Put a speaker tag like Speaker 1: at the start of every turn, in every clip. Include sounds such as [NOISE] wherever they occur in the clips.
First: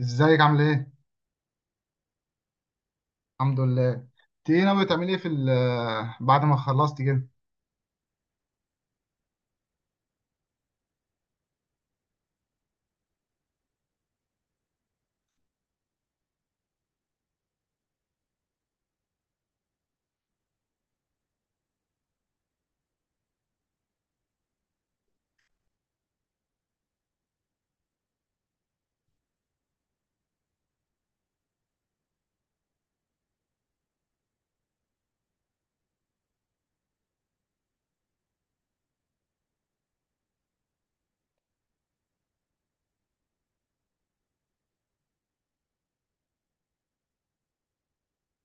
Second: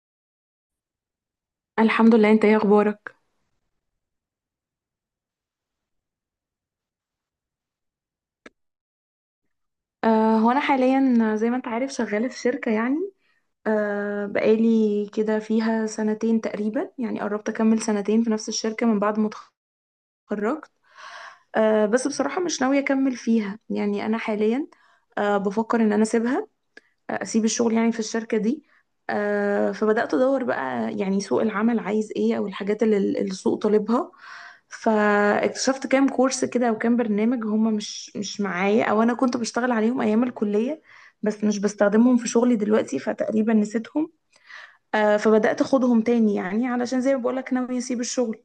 Speaker 1: ازيك عامل ايه؟
Speaker 2: الحمد لله. انت ايه اخبارك؟
Speaker 1: الحمد لله، انت ايه ناوي تعملي ايه في بعد ما خلصتي كده؟
Speaker 2: هو انا حاليا زي ما انت عارف شغاله في شركه يعني. بقالي كده فيها سنتين تقريبا، يعني قربت اكمل سنتين في نفس الشركه من بعد ما اتخرجت. بس بصراحه مش ناويه اكمل فيها. يعني انا حاليا بفكر ان انا اسيبها، اسيب الشغل يعني في الشركه دي. فبدات ادور بقى يعني سوق العمل عايز ايه، او الحاجات اللي السوق طالبها. فاكتشفت كام كورس كده وكام برنامج هما مش معايا، او انا كنت بشتغل عليهم ايام الكلية بس مش بستخدمهم في شغلي دلوقتي، فتقريبا نسيتهم. آه، فبدأت اخدهم تاني يعني، علشان زي ما بقولك ناوية اسيب الشغل.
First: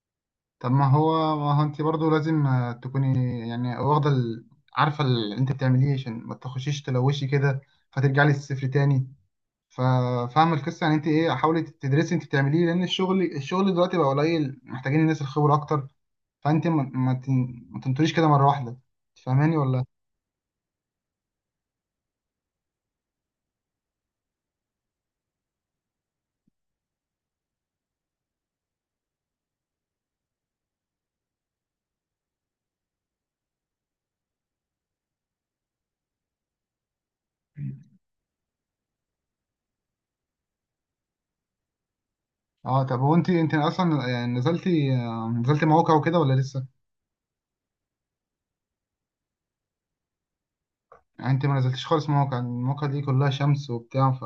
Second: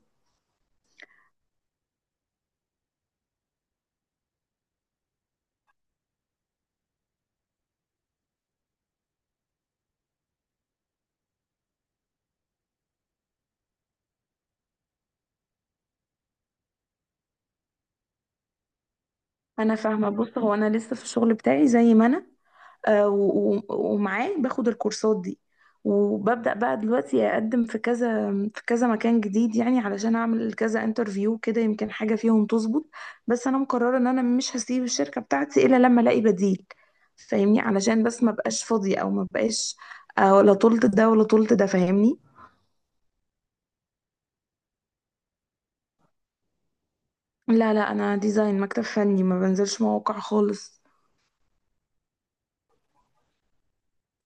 Speaker 1: طب ما هو انت برضو لازم تكوني يعني واخدة عارفة اللي انت بتعمليه عشان ما تخشيش تلوشي كده فترجعي للصفر تاني. ففاهم القصة، يعني انت ايه، حاولي تدرسي انت بتعمليه، لان الشغل دلوقتي بقى قليل، محتاجين الناس الخبرة اكتر. فانت ما تنطريش كده مرة واحدة. فاهماني
Speaker 2: انا
Speaker 1: ولا؟
Speaker 2: فاهمة. بص، هو انا لسه في الشغل بتاعي زي ما انا، آه، و- و- ومعاه باخد الكورسات دي، وببدأ بقى دلوقتي أقدم في كذا في كذا مكان جديد، يعني علشان أعمل كذا انترفيو كده، يمكن حاجة فيهم تظبط. بس أنا مقررة إن أنا مش هسيب الشركة بتاعتي إلا لما ألاقي بديل، فاهمني؟ علشان بس ما بقاش فاضية، أو ما بقاش ولا طولت ده ولا طولت ده، فاهمني؟
Speaker 1: اه طب هو انت اصلا، يعني نزلتي مواقع وكده ولا لسه؟
Speaker 2: لا لا، أنا ديزاين مكتب فني، ما بنزلش مواقع خالص.
Speaker 1: يعني انت ما نزلتش خالص مواقع، المواقع دي كلها شمس وبتاع، ف...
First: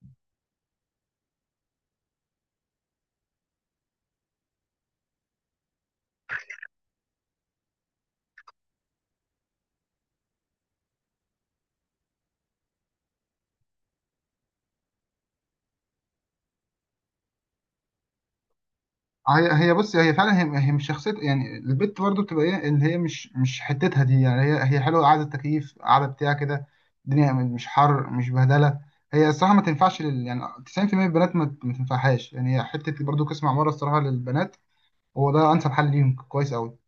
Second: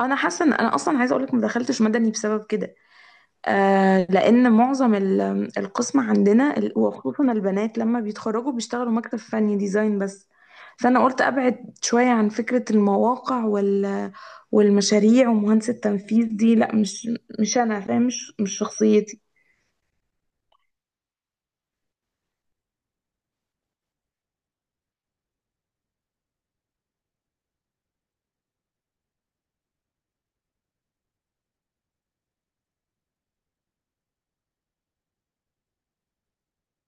Speaker 2: أنا حاسة إن أنا أصلا، عايزة أقولك، ما دخلتش مدني بسبب كده. آه، لأن معظم القسم عندنا وخصوصا البنات لما بيتخرجوا بيشتغلوا مكتب فني ديزاين بس. فأنا قلت أبعد شوية عن فكرة المواقع وال والمشاريع ومهندس التنفيذ دي. لا، مش أنا فاهم، مش شخصيتي.
Speaker 1: هي هي بص هي فعلا هي, هي مش شخصيه، يعني البت برضو بتبقى ايه اللي هي مش حتتها دي. يعني هي حلوه، قاعده تكييف قاعده بتاع كده، الدنيا مش حر مش بهدله. هي الصراحه ما تنفعش لل... يعني 90% من البنات ما تنفعهاش. يعني هي حته برضو قسم عماره، الصراحه للبنات هو ده انسب حل ليهم، كويس قوي.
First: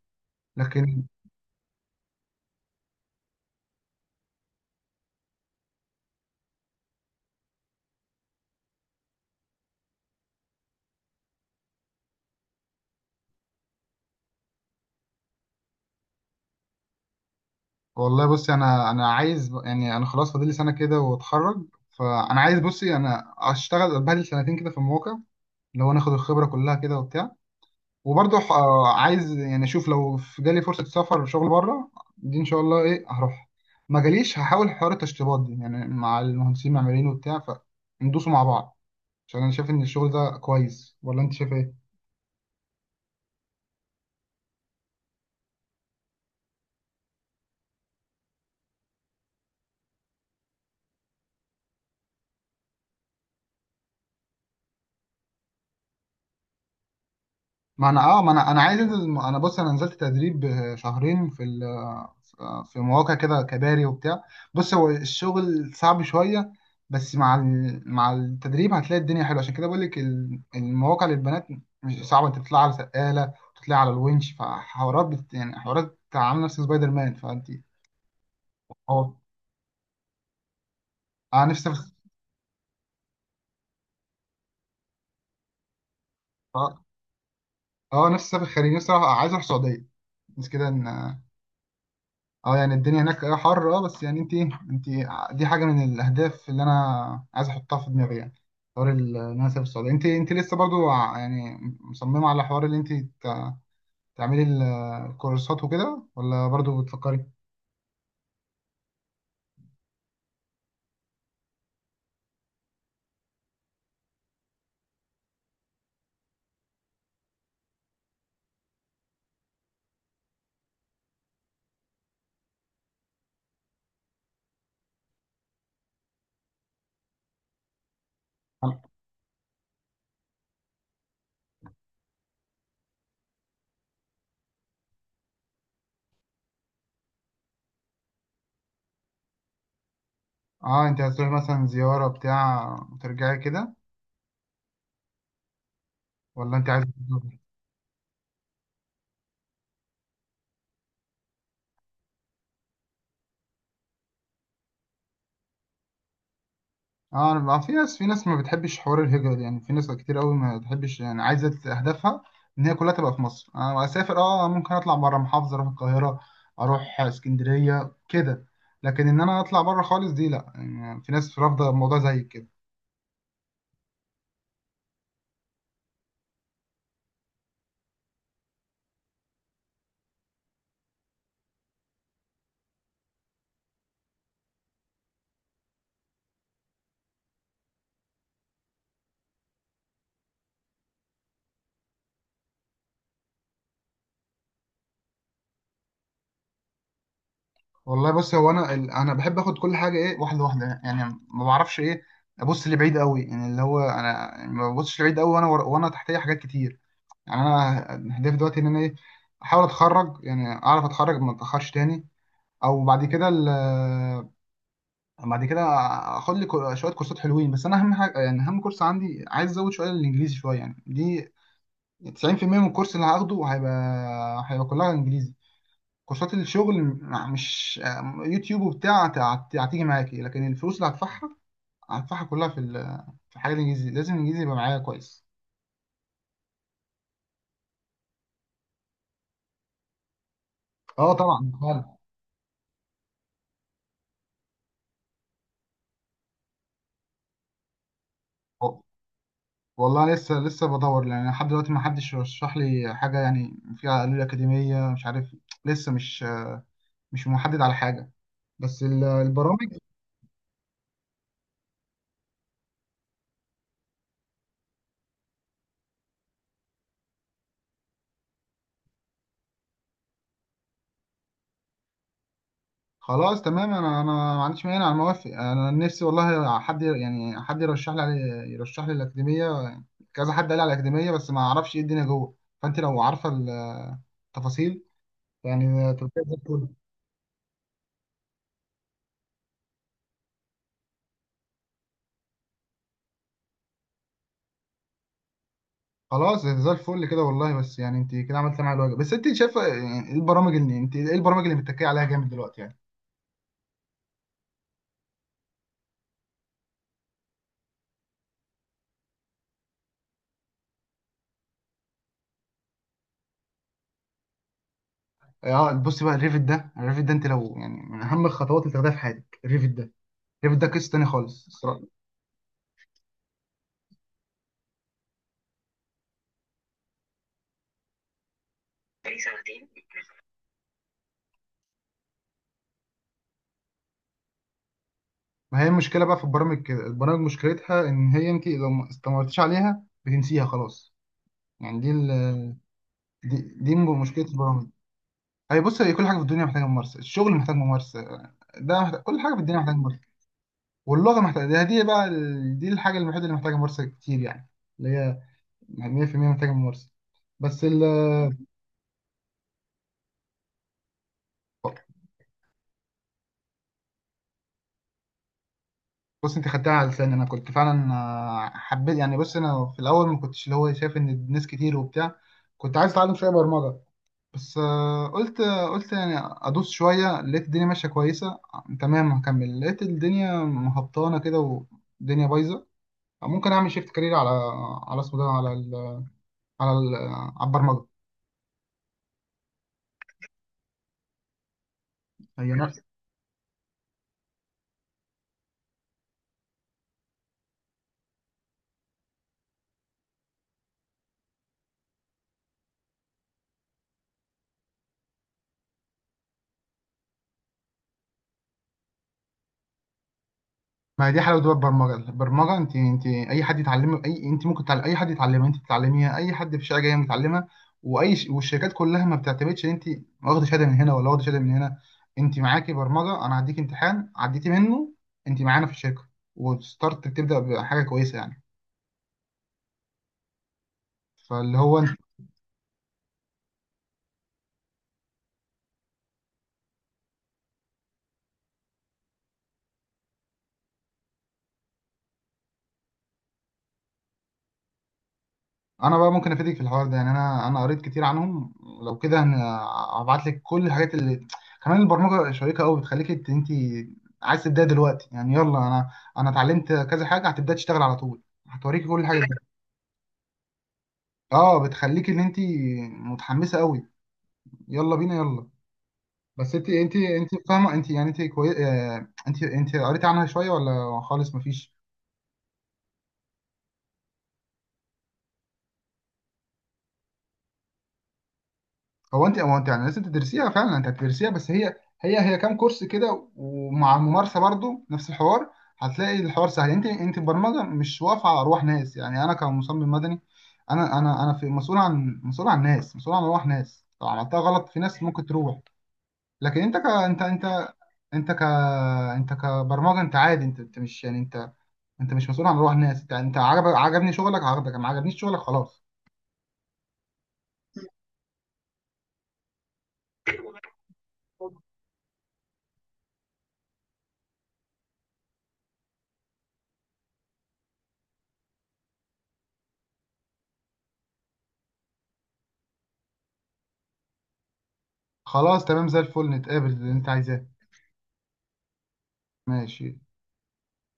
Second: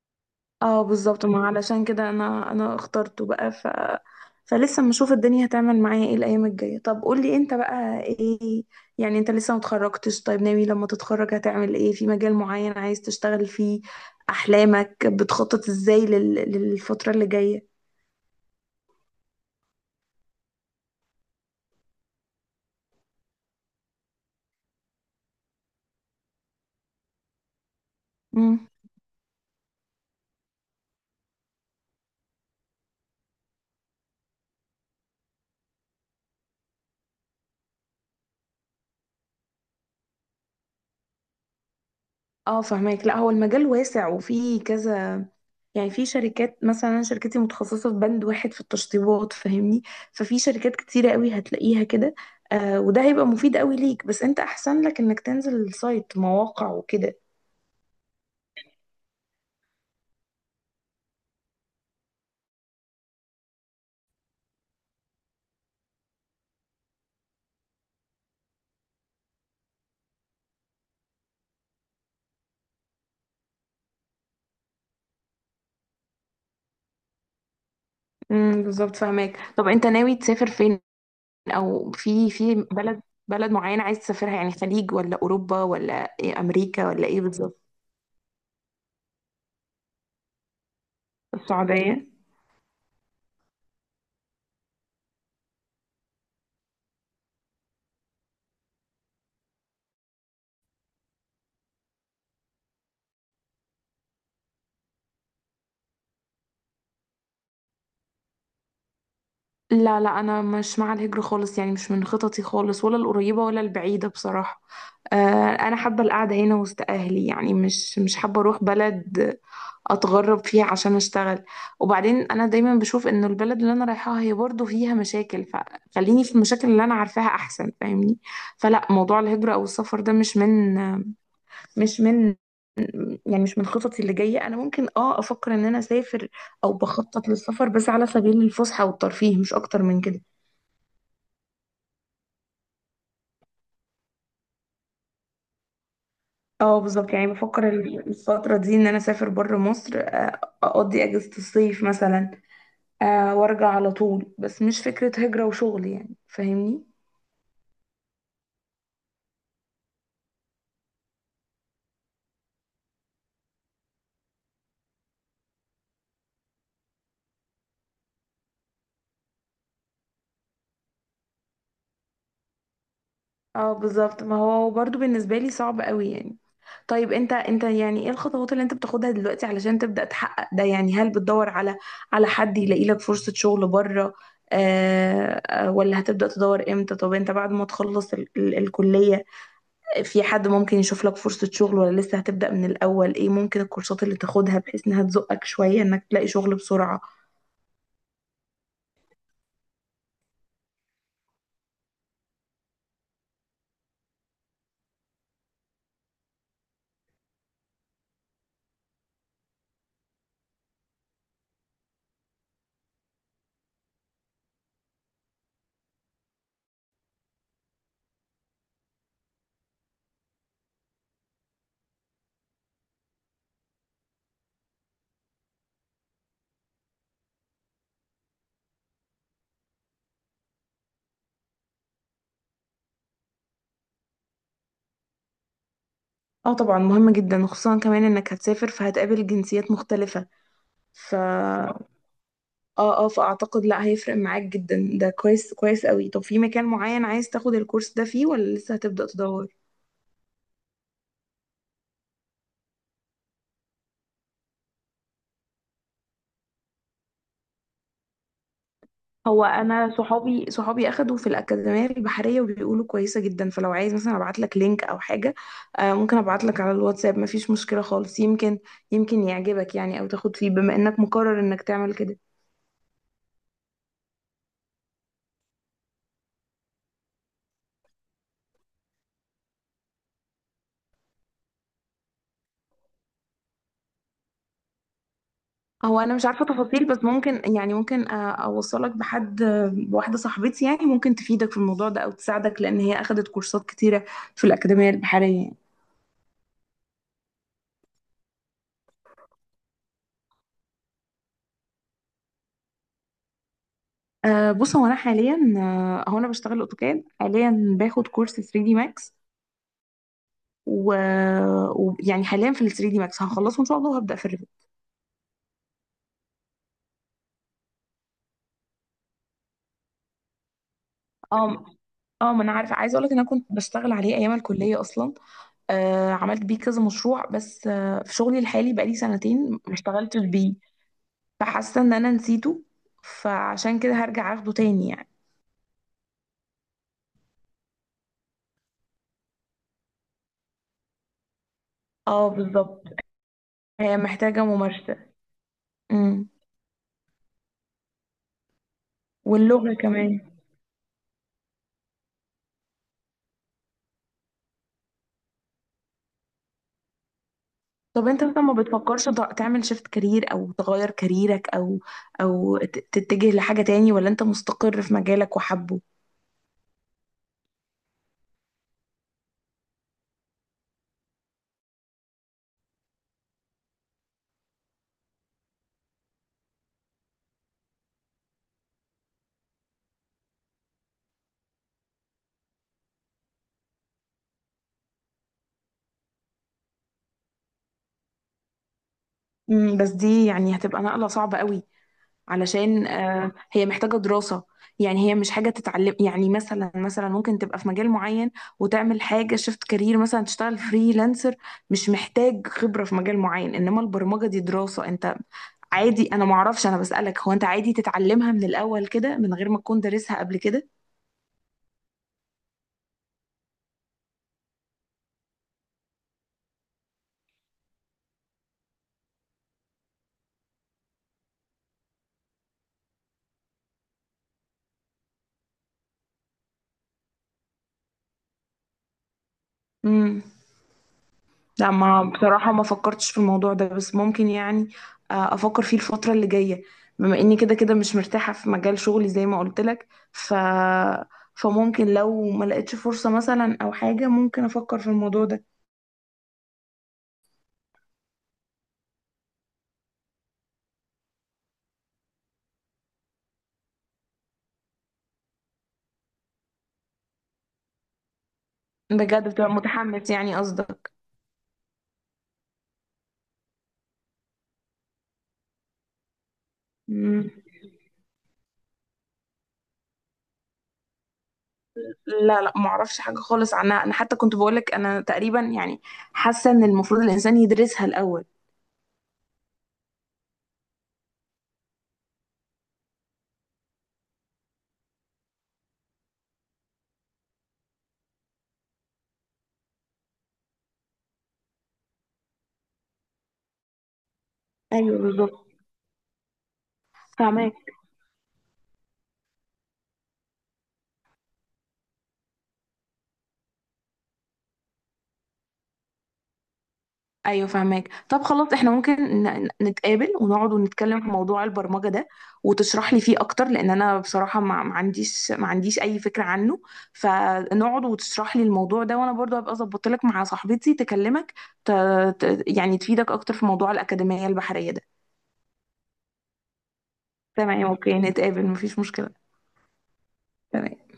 Speaker 2: اه
Speaker 1: لكن...
Speaker 2: بالظبط، ما علشان كده انا اخترته بقى. ف فلسه بنشوف الدنيا هتعمل معايا ايه الايام الجايه. طب قولي انت بقى ايه، يعني انت لسه متخرجتش، طيب ناوي لما تتخرج هتعمل ايه؟ في مجال معين عايز تشتغل فيه؟ احلامك بتخطط ازاي لل... للفتره اللي جايه؟
Speaker 1: والله بصي، انا عايز، يعني انا خلاص فاضل لي سنه كده واتخرج. فانا عايز، بصي انا اشتغل بهدل سنتين كده في المواقع، لو ناخد الخبرة كلها كده وبتاع. وبرضه
Speaker 2: امم.
Speaker 1: عايز يعني اشوف لو في جالي فرصة سفر وشغل بره دي، ان شاء الله ايه هروح. ما جاليش هحاول حوار التشطيبات دي يعني مع المهندسين المعماريين وبتاع، فندوسوا مع بعض. عشان انا شايف ان الشغل ده كويس، ولا انت شايف ايه؟
Speaker 2: اه فهماك. لا، هو المجال واسع وفيه كذا، يعني في شركات مثلا أنا شركتي متخصصة في بند واحد في التشطيبات، فاهمني؟ ففي شركات كتيرة قوي هتلاقيها كده. آه وده هيبقى مفيد قوي ليك، بس انت احسن لك انك تنزل السايت، مواقع وكده.
Speaker 1: ما انا عايز انزل. انا بص، انا نزلت تدريب شهرين في في مواقع كده، كباري وبتاع. بص هو الشغل صعب شويه، بس مع مع التدريب هتلاقي الدنيا حلوه. عشان كده بقول لك المواقع للبنات مش صعبه، انت بتطلع على سقاله وتطلع على الونش، فحوارات بت يعني حوارات عامله نفس سبايدر مان، فانت...
Speaker 2: بالظبط،
Speaker 1: اه
Speaker 2: فاهماك. طب انت ناوي تسافر فين؟
Speaker 1: انا نفسي
Speaker 2: او
Speaker 1: أسافر.
Speaker 2: في في بلد، بلد معينة عايز تسافرها، يعني خليج ولا اوروبا ولا إيه،
Speaker 1: اه،
Speaker 2: امريكا ولا ايه بالظبط؟
Speaker 1: نفسي اسافر خارج. نفسي أروح، عايز اروح السعوديه، بس كده. ان
Speaker 2: السعودية؟
Speaker 1: اه يعني الدنيا هناك اه حر اه، بس يعني انت، انت، دي حاجه من الاهداف اللي انا عايز احطها في دماغي. يعني حوار ان انا اسافر السعوديه. انت لسه برضو ع- يعني مصممه على حوار اللي انت تعملي الكورسات وكده ولا برضو بتفكري؟
Speaker 2: لا لا، انا مش مع الهجرة خالص، يعني مش من خططي خالص، ولا القريبة ولا البعيدة بصراحة. آه، انا حابة القعدة هنا وسط اهلي، يعني مش مش حابة اروح بلد اتغرب فيها عشان اشتغل. وبعدين انا دايما بشوف ان البلد اللي انا رايحاها هي برضو فيها مشاكل، فخليني في المشاكل اللي انا عارفاها احسن، فاهمني؟ فلا، موضوع الهجرة او السفر ده مش من مش من يعني مش من خططي اللي جاية. أنا ممكن اه أفكر إن أنا أسافر أو بخطط للسفر، بس على سبيل الفسحة والترفيه، مش أكتر من كده.
Speaker 1: اه انت هتروحي مثلا زياره بتاع وترجعي كده ولا انت
Speaker 2: اه
Speaker 1: عايز...
Speaker 2: بالظبط، يعني بفكر الفترة دي إن أنا أسافر بره مصر، آه، أقضي أجازة الصيف مثلا، آه، وأرجع على طول. بس مش فكرة هجرة وشغل، يعني فاهمني.
Speaker 1: اه، أنا بقى في ناس، ما بتحبش حوار الهجرة. يعني في ناس كتير قوي ما بتحبش، يعني عايزة أهدافها إن هي كلها تبقى في مصر. أنا أسافر، اه، ممكن أطلع بره محافظة، أروح القاهرة، أروح اسكندرية كده، لكن إن أنا أطلع بره خالص دي لأ. يعني في ناس رافضة الموضوع زي كده.
Speaker 2: اه بالظبط، ما هو برضو بالنسبة لي صعب قوي يعني. طيب انت، يعني ايه الخطوات اللي انت بتاخدها دلوقتي علشان تبدأ تحقق ده؟ يعني هل بتدور على، على حد يلاقي لك فرصة شغل بره؟ ولا هتبدأ تدور امتى؟ طب انت بعد ما تخلص ال ال الكلية، في حد ممكن يشوف لك فرصة شغل، ولا لسه هتبدأ من الأول؟ ايه ممكن الكورسات اللي تاخدها بحيث انها تزقك شوية انك تلاقي شغل بسرعة؟
Speaker 1: والله بص، هو أنا أنا بحب آخد كل حاجة إيه، واحدة واحدة، يعني ما بعرفش إيه أبص لبعيد قوي. يعني اللي هو أنا، يعني ما ببصش لبعيد قوي وأنا وأنا تحتية حاجات كتير. يعني أنا هدفي دلوقتي إن أنا إيه، أحاول أتخرج، يعني أعرف أتخرج ما أتأخرش تاني. او بعد كده بعد كده اخد لي شويه كورسات حلوين. بس انا اهم حاجه، يعني اهم كورس عندي، عايز ازود شويه الانجليزي شويه، يعني دي 90% من الكورس اللي هاخده هيبقى، كلها انجليزي. كورسات الشغل مش، يوتيوب وبتاع هتيجي معاكي، لكن الفلوس اللي هدفعها، كلها في في الحاجات الانجليزي. لازم الانجليزي يبقى معايا كويس.
Speaker 2: اه طبعا مهم جدا، وخصوصا كمان انك هتسافر، فهتقابل جنسيات مختلفة.
Speaker 1: اه
Speaker 2: ف
Speaker 1: طبعا فعلا.
Speaker 2: اه فاعتقد، لا هيفرق معاك جدا ده. كويس، كويس قوي. طب في مكان معين عايز تاخد الكورس ده فيه، ولا لسه هتبدأ تدور؟
Speaker 1: والله لسه، بدور لان لحد دلوقتي ما حدش رشح لي حاجه. يعني فيها قالوا لي اكاديميه، مش عارف، لسه مش، مش محدد على حاجه، بس
Speaker 2: هو
Speaker 1: البرامج...
Speaker 2: انا صحابي اخدوا في الاكاديميه البحريه وبيقولوا كويسه جدا، فلو عايز مثلا ابعت لك لينك او حاجه، آه، ممكن ابعت لك على الواتساب، مفيش مشكله خالص. يمكن، يمكن يعجبك يعني، او تاخد فيه، بما انك مقرر انك تعمل كده.
Speaker 1: خلاص تمام، انا ما عنديش مانع، انا موافق، انا نفسي والله حد، يعني حد يرشح لي يرشح لي الاكاديميه. كذا حد قال لي على الاكاديميه، بس ما اعرفش ايه الدنيا جوه. فانت لو عارفه التفاصيل، يعني
Speaker 2: هو
Speaker 1: تبقى
Speaker 2: انا مش
Speaker 1: زي
Speaker 2: عارفه
Speaker 1: الفل.
Speaker 2: تفاصيل، بس ممكن يعني ممكن، آه، اوصلك بحد، آه، بواحده صاحبتي، يعني ممكن تفيدك في الموضوع ده او تساعدك، لان هي اخدت كورسات كتيره في الاكاديميه البحريه يعني.
Speaker 1: خلاص زي الفل كده، والله بس يعني انت كده عملت معايا الواجب. بس انت شايفه يعني ايه البرامج اللي انت، ايه البرامج اللي متكيه عليها جامد دلوقتي يعني؟
Speaker 2: بص، هو انا حاليا، آه، هو انا بشتغل اوتوكاد، حاليا باخد كورس 3 دي ماكس. ويعني حاليا في ال 3 دي ماكس، هخلصه ان شاء الله وهبدا في الريفيجن.
Speaker 1: اه بص بقى، الريفت ده، الريفت ده انت لو يعني من اهم الخطوات اللي تاخدها في حياتك الريفت ده. الريفت ده قصه تانيه خالص.
Speaker 2: اه اه، ما انا عارفه، عايزه اقول لك ان انا كنت بشتغل عليه ايام الكليه اصلا. أه عملت بيه كذا مشروع، بس أه في شغلي الحالي بقالي
Speaker 1: بقالي
Speaker 2: سنتين
Speaker 1: سنتين.
Speaker 2: ما اشتغلتش بيه، فحاسه ان انا نسيته، فعشان كده هرجع اخده تاني يعني.
Speaker 1: ما هي المشكله بقى في البرامج كده، البرامج مشكلتها ان هي انت لو ما استمرتيش عليها بتنسيها خلاص. يعني دي ال...
Speaker 2: اه بالظبط،
Speaker 1: دي, دي
Speaker 2: هي
Speaker 1: مشكله
Speaker 2: محتاجه
Speaker 1: البرامج.
Speaker 2: ممارسه.
Speaker 1: هي بص، هي كل حاجه في
Speaker 2: امم.
Speaker 1: الدنيا محتاجه ممارسه، الشغل محتاج ممارسه، ده محتاج... كل حاجه في الدنيا
Speaker 2: واللغه
Speaker 1: محتاجه ممارسه.
Speaker 2: كمان.
Speaker 1: واللغه محتاجه، ده دي بقى ال... دي الحاجه الوحيده اللي محتاجه ممارسه كتير، يعني اللي هي 100% محتاجه ممارسه. بس ال...
Speaker 2: طب انت مثلا ما بتفكرش تعمل شيفت كارير، او تغير كاريرك، او تتجه لحاجة تاني، ولا انت مستقر في مجالك وحبه؟
Speaker 1: بص انت خدتها على لساني، انا كنت فعلا حبيت يعني، بص انا في الاول ما كنتش اللي هو شايف ان الناس كتير وبتاع. كنت عايز اتعلم شويه برمجه، بس قلت، يعني ادوس شويه. لقيت الدنيا ماشيه كويسه تمام، هكمل، لقيت الدنيا مهبطانه كده والدنيا بايظه، ممكن اعمل شيفت كارير على، على اسمه ده، على ال، على ال، على البرمجه.
Speaker 2: امم. بس دي يعني هتبقى نقلة صعبة قوي،
Speaker 1: هي نفس...
Speaker 2: علشان آه هي محتاجة دراسة. يعني هي مش حاجة تتعلم يعني، مثلا مثلا ممكن تبقى في مجال معين وتعمل حاجة شيفت كارير، مثلا تشتغل فريلانسر، مش محتاج خبرة في مجال معين. انما البرمجة دي دراسة. انت عادي؟ انا معرفش، انا بسألك، هو انت عادي تتعلمها من الاول كده من غير ما تكون دارسها قبل كده؟
Speaker 1: ما هي دي حلاوه بقى البرمجه. انت اي حد يتعلم اي، انت ممكن تعلم اي حد يتعلمها. انت بتتعلميها، اي حد في الشارع جاي متعلمها. واي ش... والشركات كلها ما بتعتمدش ان انت واخده شهاده من هنا ولا واخده شهاده من هنا. انت معاكي برمجه، انا هديك امتحان عديتي منه انت معانا في الشركه، وستارت بتبدا بحاجه كويسه يعني.
Speaker 2: امم.
Speaker 1: فاللي
Speaker 2: لا،
Speaker 1: هو،
Speaker 2: ما بصراحة ما فكرتش في الموضوع ده، بس ممكن يعني، آه، أفكر فيه الفترة اللي جاية، بما إني كده كده مش مرتاحة في مجال شغلي زي ما قلت لك. ف... فممكن لو ما لقيتش فرصة مثلا أو حاجة، ممكن أفكر في الموضوع ده.
Speaker 1: انا بقى ممكن افيدك في الحوار ده، يعني انا قريت كتير عنهم. لو كده هبعت لك كل الحاجات اللي [TSK] كمان. البرمجه شيقه قوي، بتخليك انت عايز تبداي دلوقتي، يعني يلا، انا، انا اتعلمت كذا حاجه، هتبداي تشتغل على طول، هتوريكي كل الحاجات
Speaker 2: بجد
Speaker 1: دي.
Speaker 2: بتبقى متحمس يعني، قصدك؟
Speaker 1: [LAUGHS] اه، بتخليك ان انت متحمسه قوي، يلا بينا يلا. بس انت
Speaker 2: مم.
Speaker 1: فاهمه، انت يعني انت كوي... انت قريت عنها شويه ولا خالص مفيش؟
Speaker 2: لا لا، ما اعرفش حاجة خالص عنها. أنا حتى كنت بقولك أنا تقريبا يعني حاسة إن المفروض الإنسان يدرسها الأول.
Speaker 1: هو انت يعني لازم تدرسيها، فعلا انت هتدرسيها، بس هي هي كام كورس كده ومع الممارسه برضو نفس الحوار، هتلاقي الحوار سهل. انت البرمجه مش واقفه على ارواح ناس يعني. انا كمصمم مدني، انا في مسؤول عن، مسؤول عن ناس، مسؤول عن ارواح ناس، لو عملتها غلط في
Speaker 2: ايوه
Speaker 1: ناس ممكن
Speaker 2: بالظبط،
Speaker 1: تروح. لكن انت ك، انت
Speaker 2: فاهمك.
Speaker 1: انت انت ك، انت كبرمجه انت عادي، انت مش يعني انت، انت مش مسؤول عن ارواح ناس. انت عجب عجبني شغلك عجبك، ما عجبنيش شغلك خلاص.
Speaker 2: ايوه فاهمك. طب خلاص احنا ممكن نتقابل ونقعد ونتكلم في موضوع البرمجه ده، وتشرح لي فيه اكتر، لان انا بصراحه ما عنديش، ما عنديش اي فكره عنه. فنقعد وتشرح لي الموضوع ده، وانا برضو هبقى ظبطت لك مع صاحبتي تكلمك، ت... يعني تفيدك اكتر في موضوع الاكاديميه البحريه ده.
Speaker 1: خلاص تمام زي الفل، نتقابل اللي انت عايزاه.
Speaker 2: تمام. اوكي، نتقابل مفيش مشكله.
Speaker 1: ماشي.
Speaker 2: تمام.